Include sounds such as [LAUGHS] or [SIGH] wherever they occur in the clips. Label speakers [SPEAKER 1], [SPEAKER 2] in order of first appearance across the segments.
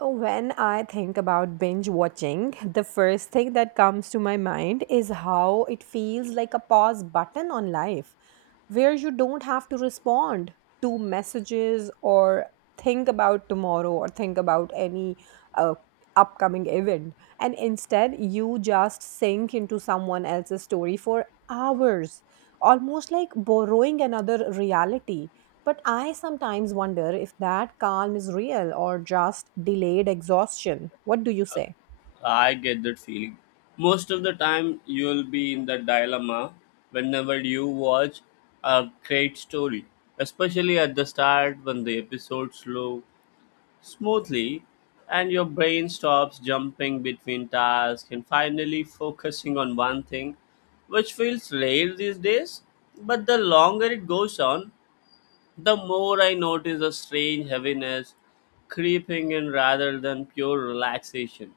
[SPEAKER 1] When I think about binge watching, the first thing that comes to my mind is how it feels like a pause button on life, where you don't have to respond to messages or think about tomorrow or think about any uh, upcoming event. And instead, you just sink into someone else's story for hours, almost like borrowing another reality. But I sometimes wonder if that calm is real or just delayed exhaustion. What do you say?
[SPEAKER 2] I get that feeling. Most of the time, you'll be in that dilemma whenever you watch a great story, especially at the start when the episodes flow smoothly and your brain stops jumping between tasks and finally focusing on one thing, which feels rare these days. But the longer it goes on, the more I notice a strange heaviness creeping in rather than pure relaxation.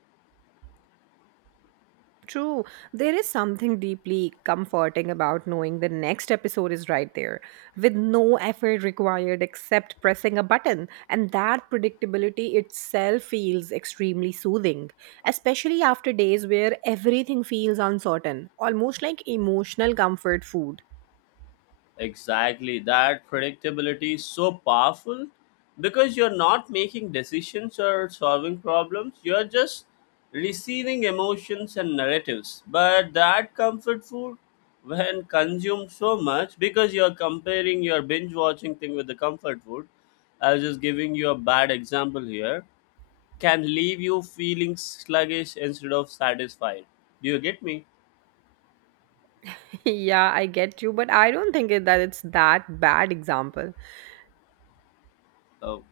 [SPEAKER 1] True. There is something deeply comforting about knowing the next episode is right there, with no effort required except pressing a button. And that predictability itself feels extremely soothing, especially after days where everything feels uncertain, almost like emotional comfort food.
[SPEAKER 2] Exactly. That predictability is so powerful because you're not making decisions or solving problems. You're just receiving emotions and narratives. But that comfort food, when consumed so much, because you're comparing your binge watching thing with the comfort food, I was just giving you a bad example here, can leave you feeling sluggish instead of satisfied. Do you get me?
[SPEAKER 1] [LAUGHS] Yeah, I get you, but I don't think that it's that bad example.
[SPEAKER 2] Oh.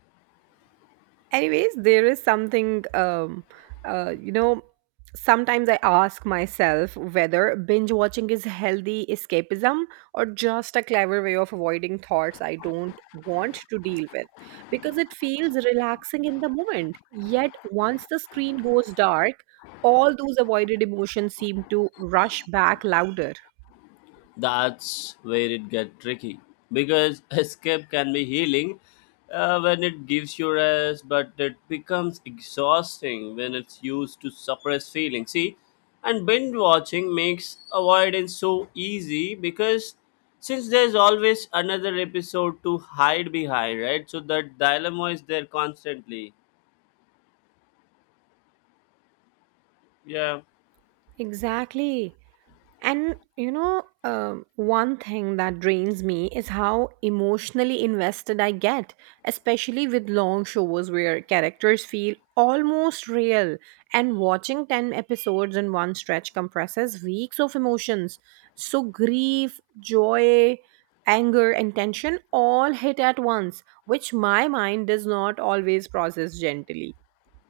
[SPEAKER 1] Anyways, there is something uh you know Sometimes I ask myself whether binge watching is healthy escapism or just a clever way of avoiding thoughts I don't want to deal with, because it feels relaxing in the moment, yet once the screen goes dark, all those avoided emotions seem to rush back louder.
[SPEAKER 2] That's where it gets tricky, because [LAUGHS] escape can be healing, when it gives you rest, but it becomes exhausting when it's used to suppress feelings, see. And binge watching makes avoidance so easy, because since there's always another episode to hide behind, right? So that dilemma is there constantly, yeah.
[SPEAKER 1] Exactly. And you know, one thing that drains me is how emotionally invested I get, especially with long shows where characters feel almost real. And watching 10 episodes in one stretch compresses weeks of emotions. So, grief, joy, anger, and tension all hit at once, which my mind does not always process gently.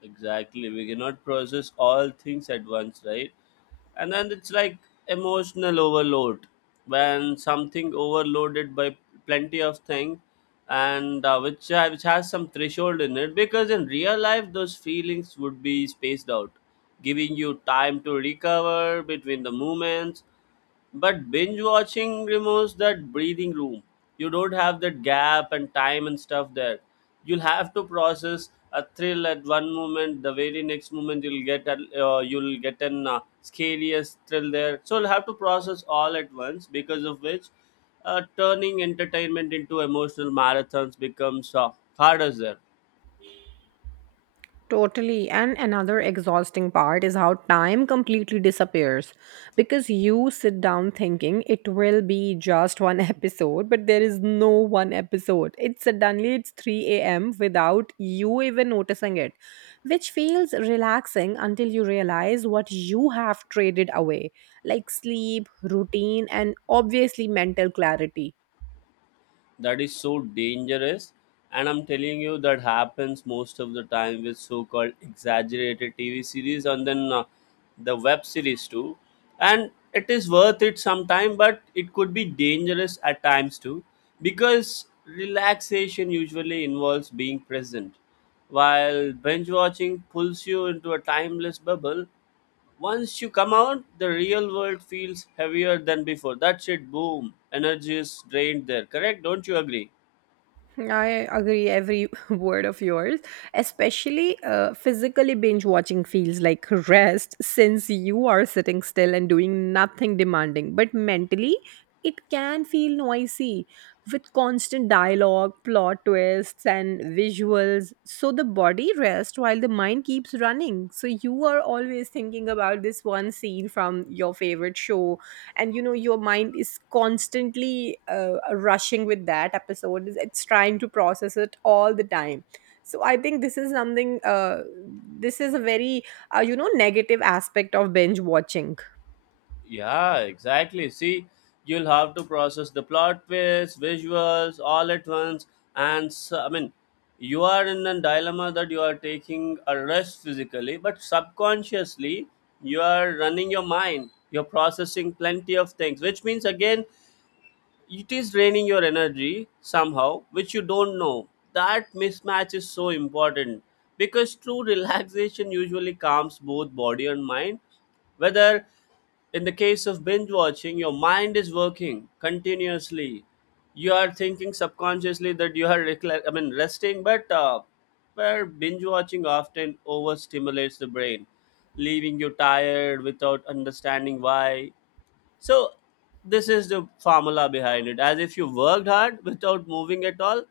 [SPEAKER 2] Exactly, we cannot process all things at once, right? And then it's like emotional overload, when something overloaded by plenty of things. And which has some threshold in it, because in real life those feelings would be spaced out, giving you time to recover between the moments. But binge watching removes that breathing room. You don't have that gap and time and stuff there. You'll have to process a thrill at one moment. The very next moment, you'll get an scariest thrill there. So you'll have to process all at once. Because of which, turning entertainment into emotional marathons becomes harder there.
[SPEAKER 1] Totally. And another exhausting part is how time completely disappears because you sit down thinking it will be just one [LAUGHS] episode, but there is no one episode. It's suddenly it's 3 a.m. without you even noticing it, which feels relaxing until you realize what you have traded away, like sleep, routine, and obviously mental clarity.
[SPEAKER 2] That is so dangerous. And I'm telling you, that happens most of the time with so-called exaggerated TV series, and then the web series too. And it is worth it sometime, but it could be dangerous at times too, because relaxation usually involves being present, while binge watching pulls you into a timeless bubble. Once you come out, the real world feels heavier than before. That's it, boom. Energy is drained there, correct? Don't you agree?
[SPEAKER 1] I agree every [LAUGHS] word of yours. Especially physically binge watching feels like rest [LAUGHS] since you are sitting still and doing nothing demanding. But mentally, it can feel noisy with constant dialogue, plot twists, and visuals. So the body rests while the mind keeps running. So you are always thinking about this one scene from your favorite show, and you know your mind is constantly rushing with that episode. It's trying to process it all the time. So I think this is something . This is a very negative aspect of binge watching.
[SPEAKER 2] Yeah, exactly. See, you'll have to process the plot twists, visuals, all at once. And so, I mean, you are in a dilemma that you are taking a rest physically, but subconsciously, you are running your mind. You're processing plenty of things, which means again, it is draining your energy somehow, which you don't know. That mismatch is so important, because true relaxation usually calms both body and mind, whether in the case of binge watching your mind is working continuously. You are thinking subconsciously that you are resting, but where binge watching often overstimulates the brain, leaving you tired without understanding why. So this is the formula behind it. As if you worked hard without moving at all,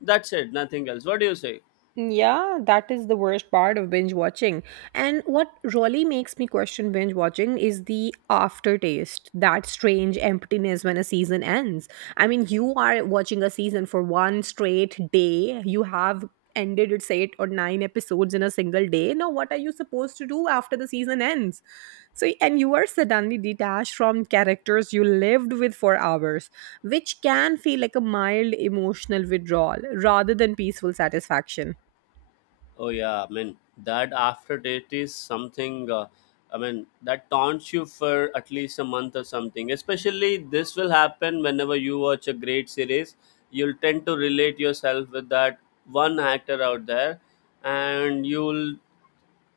[SPEAKER 2] that's it, nothing else. What do you say?
[SPEAKER 1] Yeah, that is the worst part of binge watching. And what really makes me question binge watching is the aftertaste, that strange emptiness when a season ends. I mean, you are watching a season for one straight day. You have ended its eight or nine episodes in a single day. Now, what are you supposed to do after the season ends? So, and you are suddenly detached from characters you lived with for hours, which can feel like a mild emotional withdrawal rather than peaceful satisfaction.
[SPEAKER 2] Oh yeah, I mean that aftertaste is something. I mean that taunts you for at least a month or something. Especially this will happen whenever you watch a great series. You'll tend to relate yourself with that one actor out there, and you'll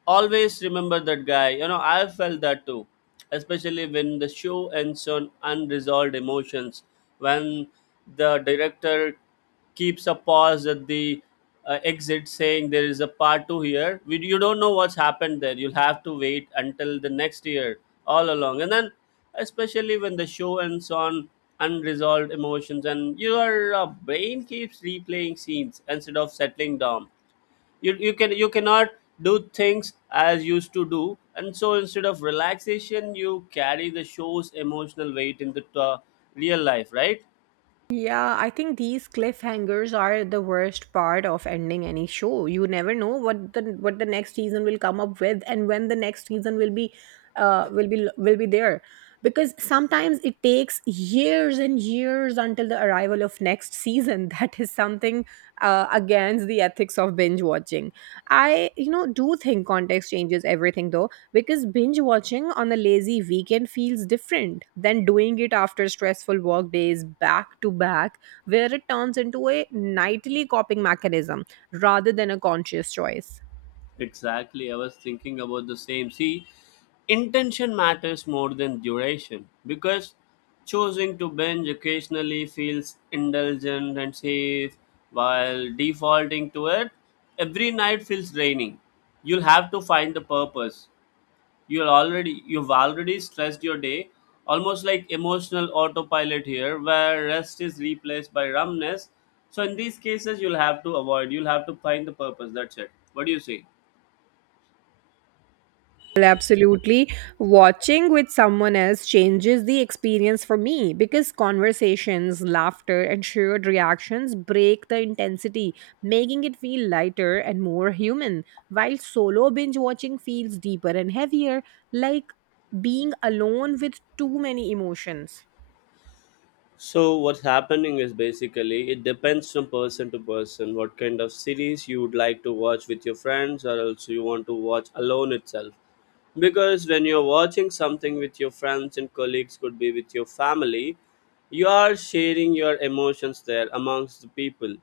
[SPEAKER 2] always remember that guy. You know, I felt that too, especially when the show ends on unresolved emotions. When the director keeps a pause at the exit, saying there is a part two here. You don't know what's happened there. You'll have to wait until the next year, all along. And then, especially when the show ends on unresolved emotions, and your brain keeps replaying scenes instead of settling down, you cannot do things as used to do. And so, instead of relaxation, you carry the show's emotional weight into the real life, right?
[SPEAKER 1] Yeah, I think these cliffhangers are the worst part of ending any show. You never know what the next season will come up with and when the next season will be will be will be there. Because sometimes it takes years and years until the arrival of next season. [LAUGHS] That is something against the ethics of binge watching. I, you know, do think context changes everything though, because binge watching on a lazy weekend feels different than doing it after stressful work days back to back, where it turns into a nightly coping mechanism rather than a conscious choice.
[SPEAKER 2] Exactly, I was thinking about the same. See, intention matters more than duration, because choosing to binge occasionally feels indulgent and safe, while defaulting to it every night feels draining. You'll have to find the purpose. You've already stressed your day, almost like emotional autopilot here, where rest is replaced by numbness. So in these cases, you'll have to find the purpose. That's it. What do you say?
[SPEAKER 1] Well, absolutely. Watching with someone else changes the experience for me because conversations, laughter, and shared reactions break the intensity, making it feel lighter and more human. While solo binge watching feels deeper and heavier, like being alone with too many emotions.
[SPEAKER 2] So what's happening is basically it depends from person to person what kind of series you would like to watch with your friends, or else you want to watch alone itself. Because when you're watching something with your friends and colleagues, could be with your family, you are sharing your emotions there amongst the people.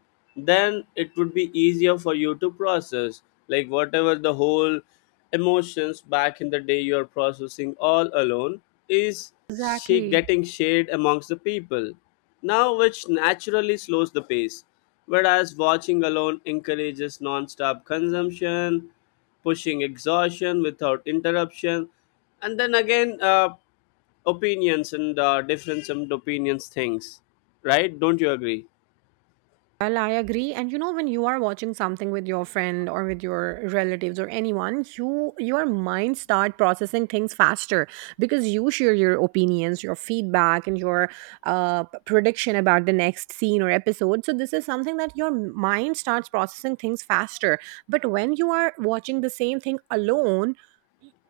[SPEAKER 2] Then it would be easier for you to process, like whatever the whole emotions back in the day you are processing all alone, is she
[SPEAKER 1] Exactly.
[SPEAKER 2] getting shared amongst the people. Now, which naturally slows the pace, whereas watching alone encourages non-stop consumption, pushing exhaustion without interruption. And then again, opinions and difference and opinions things, right? Don't you agree?
[SPEAKER 1] Well, I agree. And you know, when you are watching something with your friend or with your relatives or anyone, your mind start processing things faster because you share your opinions, your feedback, and your prediction about the next scene or episode. So this is something that your mind starts processing things faster. But when you are watching the same thing alone,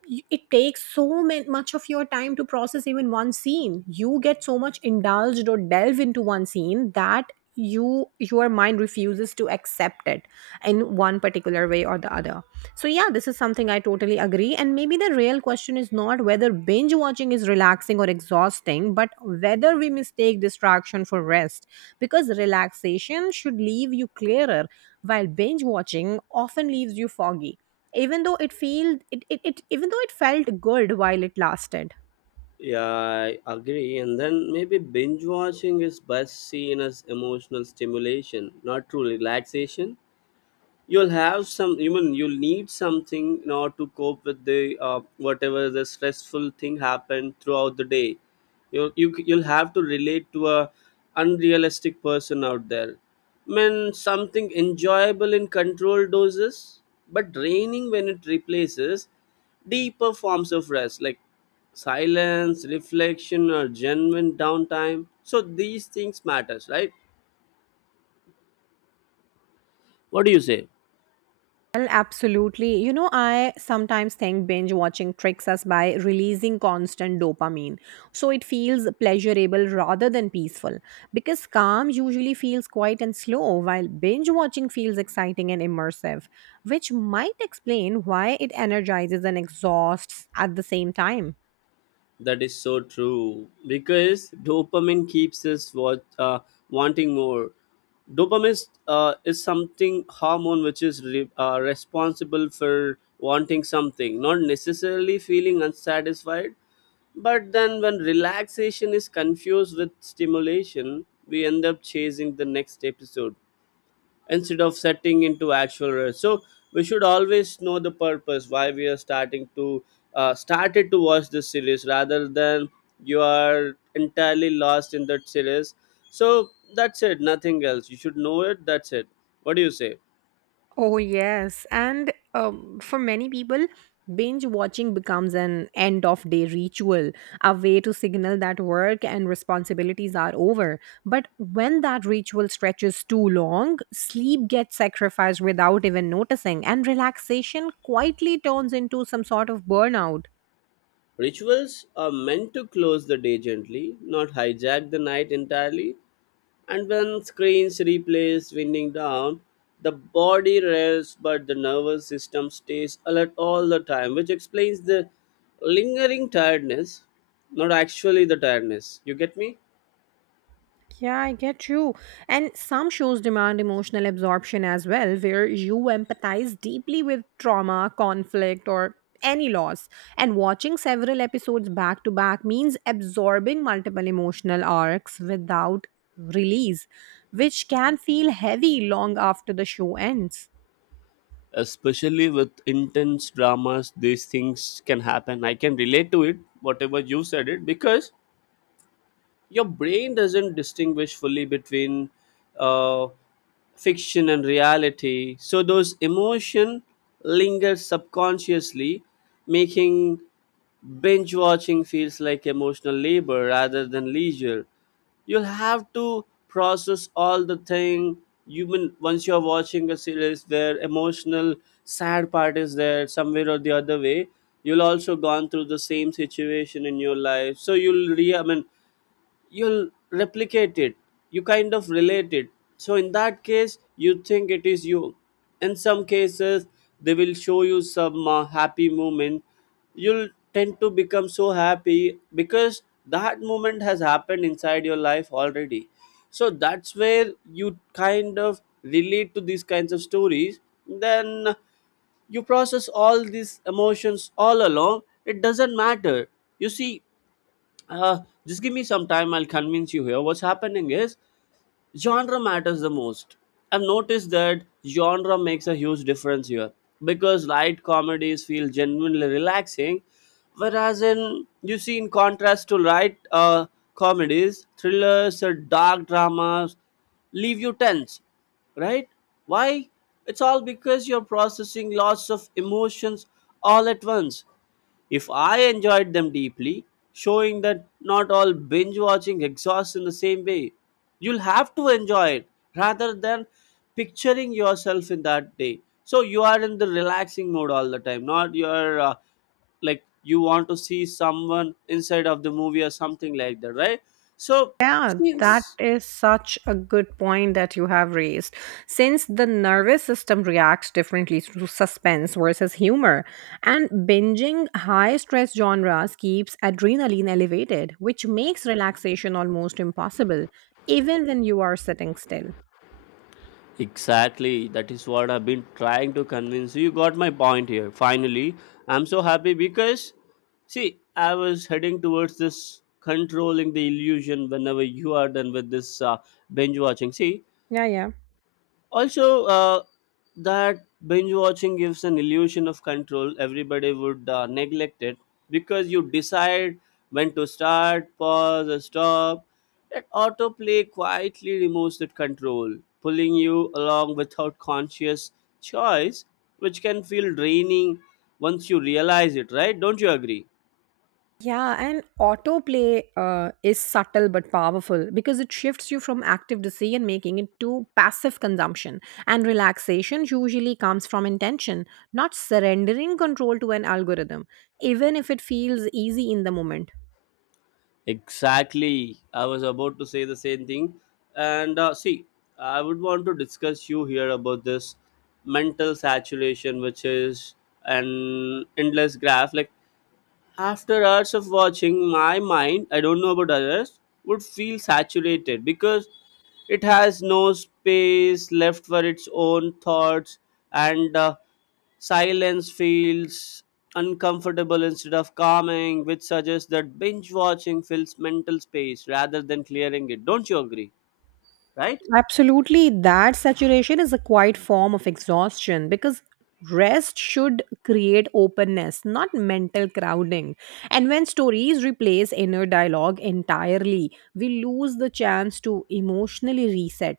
[SPEAKER 1] it takes so much of your time to process even one scene. You get so much indulged or delve into one scene that you your mind refuses to accept it in one particular way or the other. So yeah, this is something I totally agree, and maybe the real question is not whether binge watching is relaxing or exhausting, but whether we mistake distraction for rest, because relaxation should leave you clearer while binge watching often leaves you foggy, even though it feel it, it, it even though it felt good while it lasted.
[SPEAKER 2] Yeah, I agree. And then maybe binge watching is best seen as emotional stimulation, not true relaxation. You mean, you'll need something in order to cope with the whatever the stressful thing happened throughout the day. You'll have to relate to a unrealistic person out there. I mean something enjoyable in controlled doses, but draining when it replaces deeper forms of rest, like silence, reflection, or genuine downtime. So these things matters, right? What do you say?
[SPEAKER 1] Well, absolutely. You know, I sometimes think binge watching tricks us by releasing constant dopamine, so it feels pleasurable rather than peaceful, because calm usually feels quiet and slow while binge watching feels exciting and immersive, which might explain why it energizes and exhausts at the same time.
[SPEAKER 2] That is so true, because dopamine keeps us what, wanting more. Dopamine is something hormone, which is responsible for wanting something, not necessarily feeling unsatisfied. But then, when relaxation is confused with stimulation, we end up chasing the next episode instead of setting into actual rest. So we should always know the purpose why we are starting to started to watch this series, rather than you are entirely lost in that series. So that's it, nothing else. You should know it. That's it. What do you say?
[SPEAKER 1] Oh, yes. And for many people, binge watching becomes an end of day ritual, a way to signal that work and responsibilities are over. But when that ritual stretches too long, sleep gets sacrificed without even noticing, and relaxation quietly turns into some sort of burnout.
[SPEAKER 2] Rituals are meant to close the day gently, not hijack the night entirely. And when screens replace winding down, the body rests but the nervous system stays alert all the time, which explains the lingering tiredness, not actually the tiredness. You get me?
[SPEAKER 1] Yeah, I get you. And some shows demand emotional absorption as well, where you empathize deeply with trauma, conflict, or any loss. And watching several episodes back to back means absorbing multiple emotional arcs without release, which can feel heavy long after the show ends.
[SPEAKER 2] Especially with intense dramas, these things can happen. I can relate to it, whatever you said it, because your brain doesn't distinguish fully between uh, fiction and reality, so those emotion linger subconsciously, making binge watching feels like emotional labor rather than leisure. You'll have to process all the thing. You mean, once you're watching a series where emotional sad part is there somewhere or the other way, you'll also gone through the same situation in your life, so you'll re I mean you'll replicate it. You kind of relate it. So in that case you think it is you. In some cases, they will show you some happy moment. You'll tend to become so happy because that moment has happened inside your life already. So that's where you kind of relate to these kinds of stories. Then you process all these emotions all along, it doesn't matter. You see, uh, just give me some time, I'll convince you here. What's happening is, genre matters the most. I've noticed that genre makes a huge difference here, because light comedies feel genuinely relaxing, whereas in you see, in contrast to light comedies, thrillers or dark dramas leave you tense, right? Why? It's all because you're processing lots of emotions all at once, if I enjoyed them deeply, showing that not all binge watching exhausts in the same way. You'll have to enjoy it rather than picturing yourself in that day. So you are in the relaxing mode all the time, not your like you want to see someone inside of the movie or something like that, right? So
[SPEAKER 1] Yeah, that
[SPEAKER 2] since—
[SPEAKER 1] is such a good point that you have raised. Since the nervous system reacts differently to suspense versus humor, and binging high stress genres keeps adrenaline elevated, which makes relaxation almost impossible, even when you are sitting still.
[SPEAKER 2] Exactly. That is what I've been trying to convince you. You got my point here. Finally, I'm so happy because, see, I was heading towards this controlling the illusion whenever you are done with this binge watching. See,
[SPEAKER 1] Yeah, yeah.
[SPEAKER 2] also, that binge watching gives an illusion of control, everybody would neglect it, because you decide when to start, pause, or stop. That autoplay quietly removes that control, pulling you along without conscious choice, which can feel draining once you realize it, right? Don't you agree?
[SPEAKER 1] Yeah, and autoplay is subtle but powerful because it shifts you from active decision making into passive consumption. And relaxation usually comes from intention, not surrendering control to an algorithm, even if it feels easy in the moment.
[SPEAKER 2] Exactly. I was about to say the same thing. And see, I would want to discuss you here about this mental saturation, which is an endless graph. Like after hours of watching, my mind, I don't know about others, would feel saturated because it has no space left for its own thoughts, and silence feels uncomfortable instead of calming, which suggests that binge watching fills mental space rather than clearing it. Don't you agree? Right?
[SPEAKER 1] Absolutely, that saturation is a quiet form of exhaustion because rest should create openness, not mental crowding. And when stories replace inner dialogue entirely, we lose the chance to emotionally reset.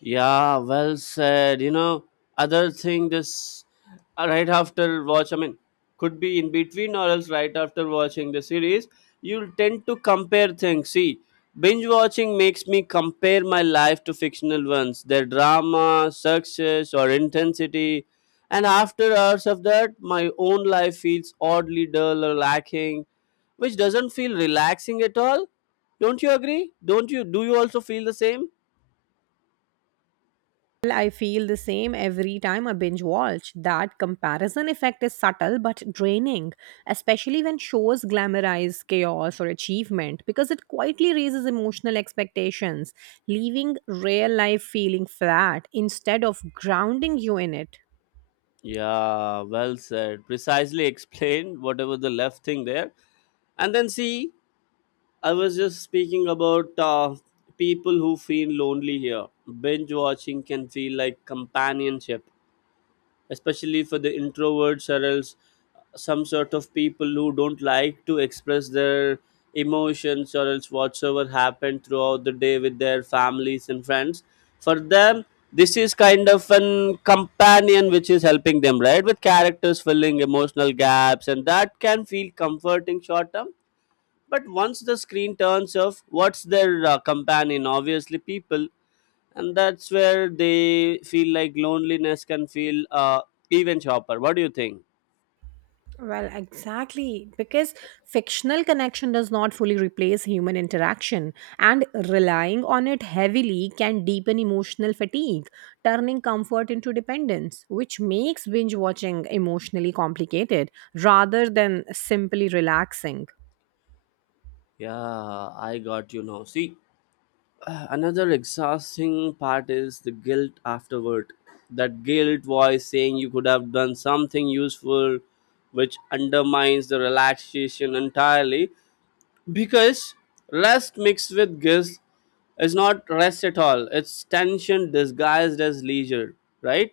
[SPEAKER 2] Yeah, well said. You know, other thing this right after watch, I mean, could be in between or else right after watching the series, you'll tend to compare things. See, binge watching makes me compare my life to fictional ones, their drama, success, or intensity. And after hours of that, my own life feels oddly dull or lacking, which doesn't feel relaxing at all. Don't you agree? Don't you? Do you also feel the same?
[SPEAKER 1] Well, I feel the same every time I binge watch. That comparison effect is subtle but draining, especially when shows glamorize chaos or achievement because it quietly raises emotional expectations, leaving real life feeling flat instead of grounding you in it.
[SPEAKER 2] Yeah, well said. Precisely explained [LAUGHS] whatever the left thing there. And then see, I was just speaking about people who feel lonely here. Binge watching can feel like companionship, especially for the introverts or else some sort of people who don't like to express their emotions or else whatsoever happened throughout the day with their families and friends. For them, this is kind of an companion which is helping them, right, with characters filling emotional gaps, and that can feel comforting short term. But once the screen turns off, what's their companion? Obviously people. And that's where they feel like loneliness can feel even sharper. What do you think?
[SPEAKER 1] Well, exactly. Because fictional connection does not fully replace human interaction, and relying on it heavily can deepen emotional fatigue, turning comfort into dependence, which makes binge watching emotionally complicated rather than simply relaxing.
[SPEAKER 2] Yeah, I got you. Now see, another exhausting part is the guilt afterward, that guilt voice saying you could have done something useful, which undermines the relaxation entirely, because rest mixed with guilt is not rest at all. It's tension disguised as leisure, right?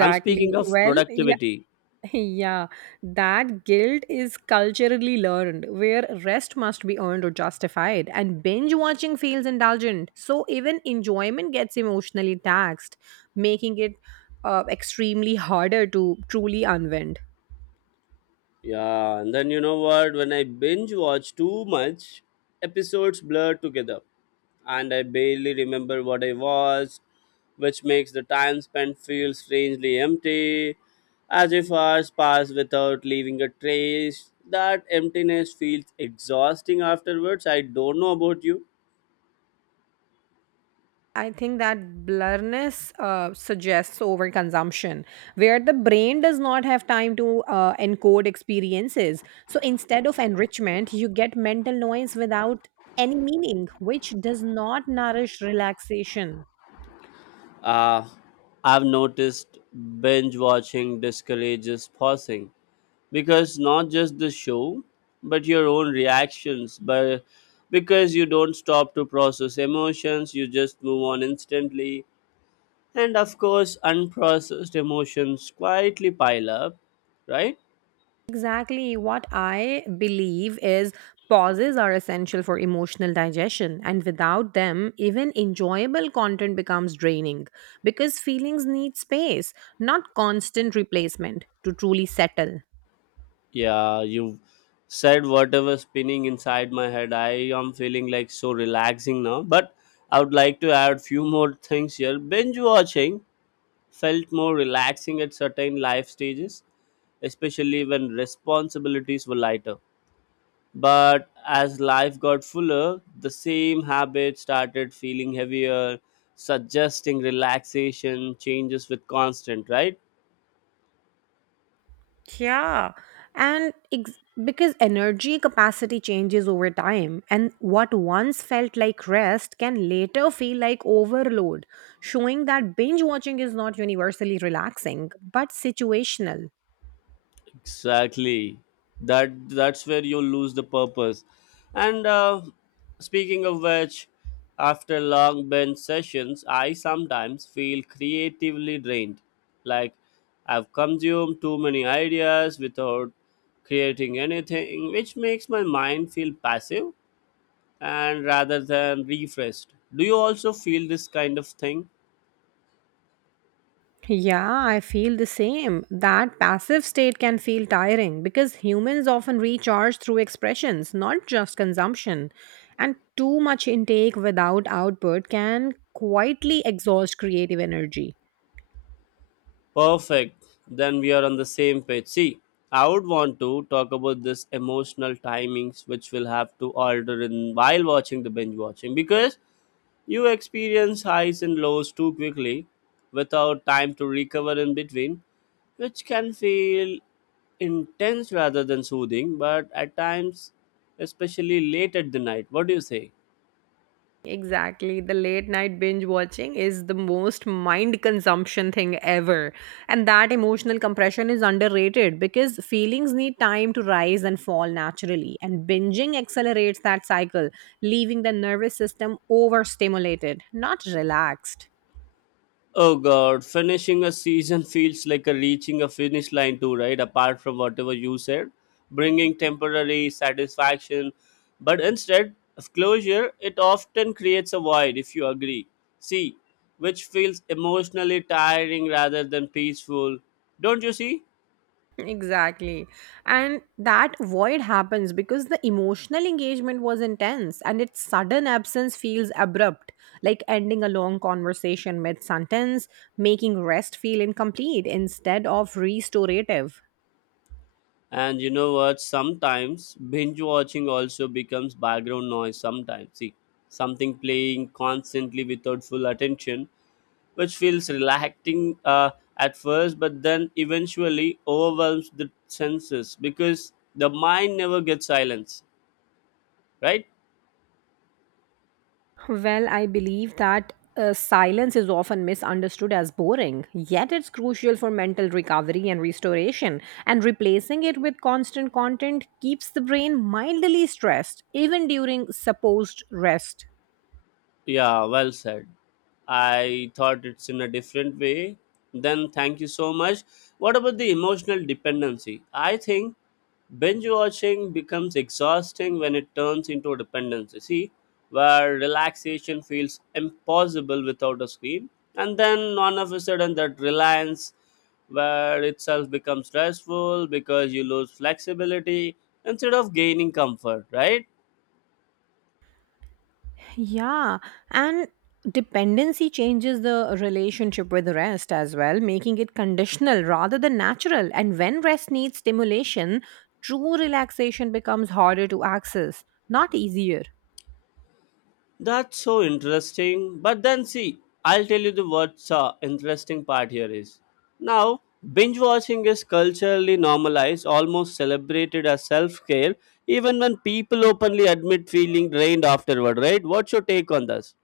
[SPEAKER 2] I'm speaking of
[SPEAKER 1] Well, yeah. [LAUGHS]
[SPEAKER 2] productivity.
[SPEAKER 1] Yeah, that guilt is culturally learned, where rest must be earned or justified, and binge watching feels indulgent. So even enjoyment gets emotionally taxed, making it extremely harder to truly unwind.
[SPEAKER 2] Yeah, and then you know what? When I binge watch too much, episodes blur together, and I barely remember what I watched, which makes the time spent feel strangely empty, as if hours pass without leaving a trace. That emptiness feels exhausting afterwards. I don't know about you.
[SPEAKER 1] I think that blurriness suggests overconsumption, where the brain does not have time to encode experiences. So instead of enrichment, you get mental noise without any meaning, which does not nourish relaxation.
[SPEAKER 2] Uh, I've noticed binge watching discourages pausing, because not just the show but your own reactions, but because you don't stop to process emotions, you just move on instantly. And of course, unprocessed emotions quietly pile up, right?
[SPEAKER 1] Exactly. What I believe is pauses are essential for emotional digestion, and without them, even enjoyable content becomes draining because feelings need space, not constant replacement, to truly settle.
[SPEAKER 2] Yeah, you've said whatever spinning inside my head. I am feeling like so relaxing now, but I would like to add few more things here. Binge watching felt more relaxing at certain life stages, especially when responsibilities were lighter. But as life got fuller, the same habits started feeling heavier, suggesting relaxation changes with constant, right?
[SPEAKER 1] Yeah. And ex- because energy capacity changes over time, and what once felt like rest can later feel like overload, showing that binge watching is not universally relaxing but situational.
[SPEAKER 2] Exactly. That's where you lose the purpose. And speaking of which, after long bench sessions, I sometimes feel creatively drained, like I've consumed too many ideas without creating anything, which makes my mind feel passive and rather than refreshed. Do you also feel this kind of thing?
[SPEAKER 1] Yeah, I feel the same. That passive state can feel tiring because humans often recharge through expressions, not just consumption. And too much intake without output can quietly exhaust creative energy.
[SPEAKER 2] Perfect. Then we are on the same page. See, I would want to talk about this emotional timings which will have to alter in while watching the binge watching, because you experience highs and lows too quickly without time to recover in between, which can feel intense rather than soothing, but at times, especially late at the night. What do you say?
[SPEAKER 1] Exactly. The late night binge watching is the most mind consumption thing ever. And that emotional compression is underrated because feelings need time to rise and fall naturally. And binging accelerates that cycle, leaving the nervous system overstimulated, not relaxed.
[SPEAKER 2] Oh god, finishing a season feels like a reaching a finish line too, right? Apart from whatever you said, bringing temporary satisfaction, but instead of closure, it often creates a void. If you agree, see, which feels emotionally tiring rather than peaceful, don't you see?
[SPEAKER 1] Exactly. And that void happens because the emotional engagement was intense and its sudden absence feels abrupt, like ending a long conversation mid sentence, making rest feel incomplete instead of restorative.
[SPEAKER 2] And you know what? Sometimes binge watching also becomes background noise. Sometimes, see, something playing constantly without full attention, which feels relaxing at first, but then eventually overwhelms the senses because the mind never gets silence, right?
[SPEAKER 1] Well, I believe that silence is often misunderstood as boring, yet it's crucial for mental recovery and restoration. And replacing it with constant content keeps the brain mildly stressed, even during supposed rest.
[SPEAKER 2] Yeah, well said. I thought it's in a different way. Then thank you so much. What about the emotional dependency? I think binge watching becomes exhausting when it turns into a dependency. See, where relaxation feels impossible without a screen, and then all of a sudden that reliance where itself becomes stressful because you lose flexibility instead of gaining comfort, right?
[SPEAKER 1] Yeah, and dependency changes the relationship with rest as well, making it conditional rather than natural. And when rest needs stimulation, true relaxation becomes harder to access, not easier.
[SPEAKER 2] That's so interesting. But then see, I'll tell you the what's interesting part here is. Now, binge watching is culturally normalized, almost celebrated as self-care, even when people openly admit feeling drained afterward, right? What's your take on this?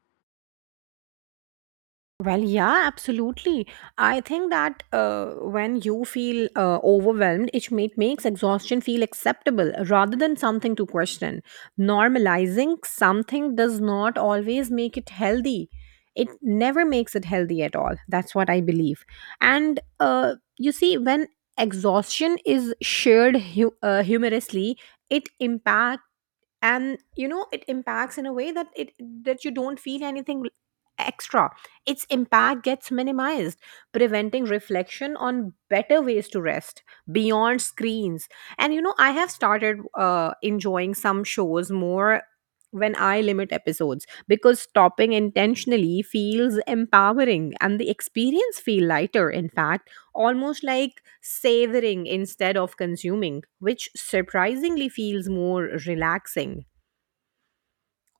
[SPEAKER 1] Well, yeah, absolutely. I think that when you feel overwhelmed, it makes exhaustion feel acceptable rather than something to question. Normalizing something does not always make it healthy. It never makes it healthy at all. That's what I believe. And you see, when exhaustion is shared humorously, it impacts, and you know it impacts in a way that it that you don't feel anything extra. Its impact gets minimized, preventing reflection on better ways to rest beyond screens. And you know, I have started enjoying some shows more when I limit episodes, because stopping intentionally feels empowering and the experience feel lighter, in fact almost like savoring instead of consuming, which surprisingly feels more relaxing.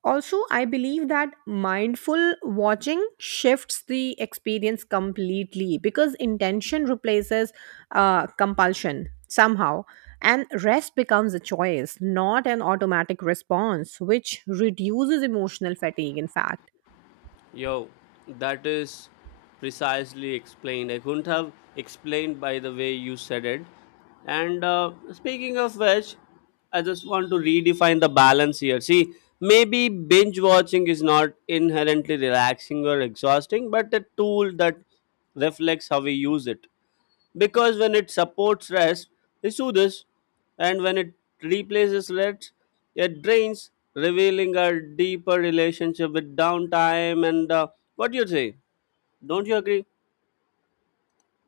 [SPEAKER 1] Also, I believe that mindful watching shifts the experience completely because intention replaces compulsion somehow, and rest becomes a choice, not an automatic response, which reduces emotional fatigue in fact.
[SPEAKER 2] Yo, that is precisely explained. I couldn't have explained by the way you said it. And speaking of which, I just want to redefine the balance here. See, maybe binge watching is not inherently relaxing or exhausting, but a tool that reflects how we use it, because when it supports rest, it soothes, and when it replaces rest, it drains, revealing a deeper relationship with downtime. And what do you say? Don't you agree?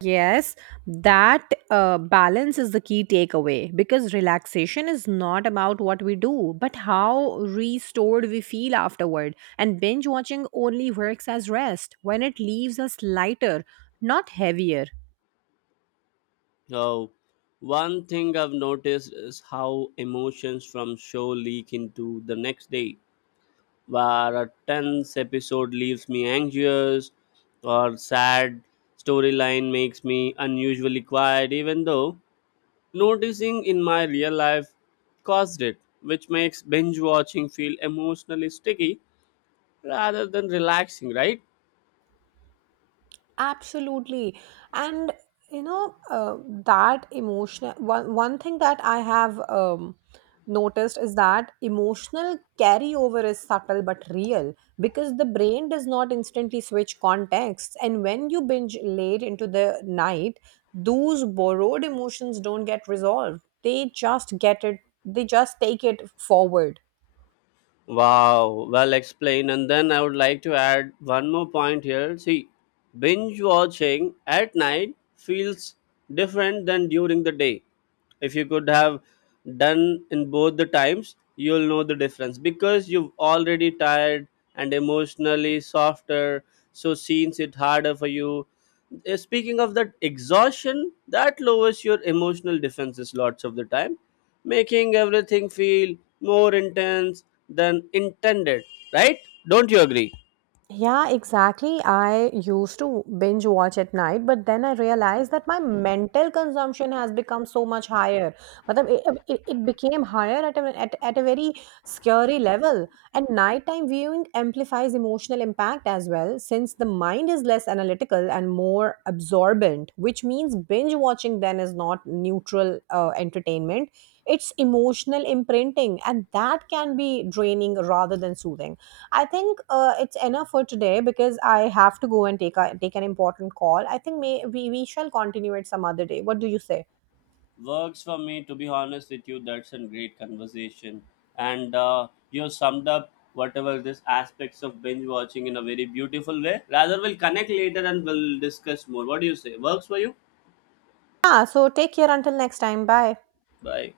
[SPEAKER 1] Yes, that balance is the key takeaway because relaxation is not about what we do, but how restored we feel afterward. And binge watching only works as rest when it leaves us lighter, not heavier.
[SPEAKER 2] So, one thing I've noticed is how emotions from show leak into the next day, where a tense episode leaves me anxious or sad storyline makes me unusually quiet, even though noticing in my real life caused it, which makes binge watching feel emotionally sticky rather than relaxing, right?
[SPEAKER 1] Absolutely. And you know, that emotional one thing that I have noticed is that emotional carryover is subtle but real, because the brain does not instantly switch contexts. And when you binge late into the night, those borrowed emotions don't get resolved. They just take it forward.
[SPEAKER 2] Wow, well explained. And then I would like to add one more point here. See, binge watching at night feels different than during the day. If you could have done in both the times, you'll know the difference because you've already tired and emotionally softer, so scenes it harder for you. Speaking of that exhaustion, that lowers your emotional defenses lots of the time, making everything feel more intense than intended, right? Don't you agree?
[SPEAKER 1] Yeah, exactly. I used to binge watch at night, but then I realized that my mental consumption has become so much higher. But it became higher at at a very scary level. And nighttime viewing amplifies emotional impact as well, since the mind is less analytical and more absorbent, which means binge watching then is not neutral entertainment. It's emotional imprinting, and that can be draining rather than soothing. I think it's enough for today because I have to go and take a take an important call. I think we shall continue it some other day. What do you say?
[SPEAKER 2] Works for me, to be honest with you. That's a great conversation. And you summed up whatever this aspects of binge watching in a very beautiful way. Rather, we'll connect later and we'll discuss more. What do you say? Works for you?
[SPEAKER 1] Yeah, so take care until next time. Bye.
[SPEAKER 2] Bye.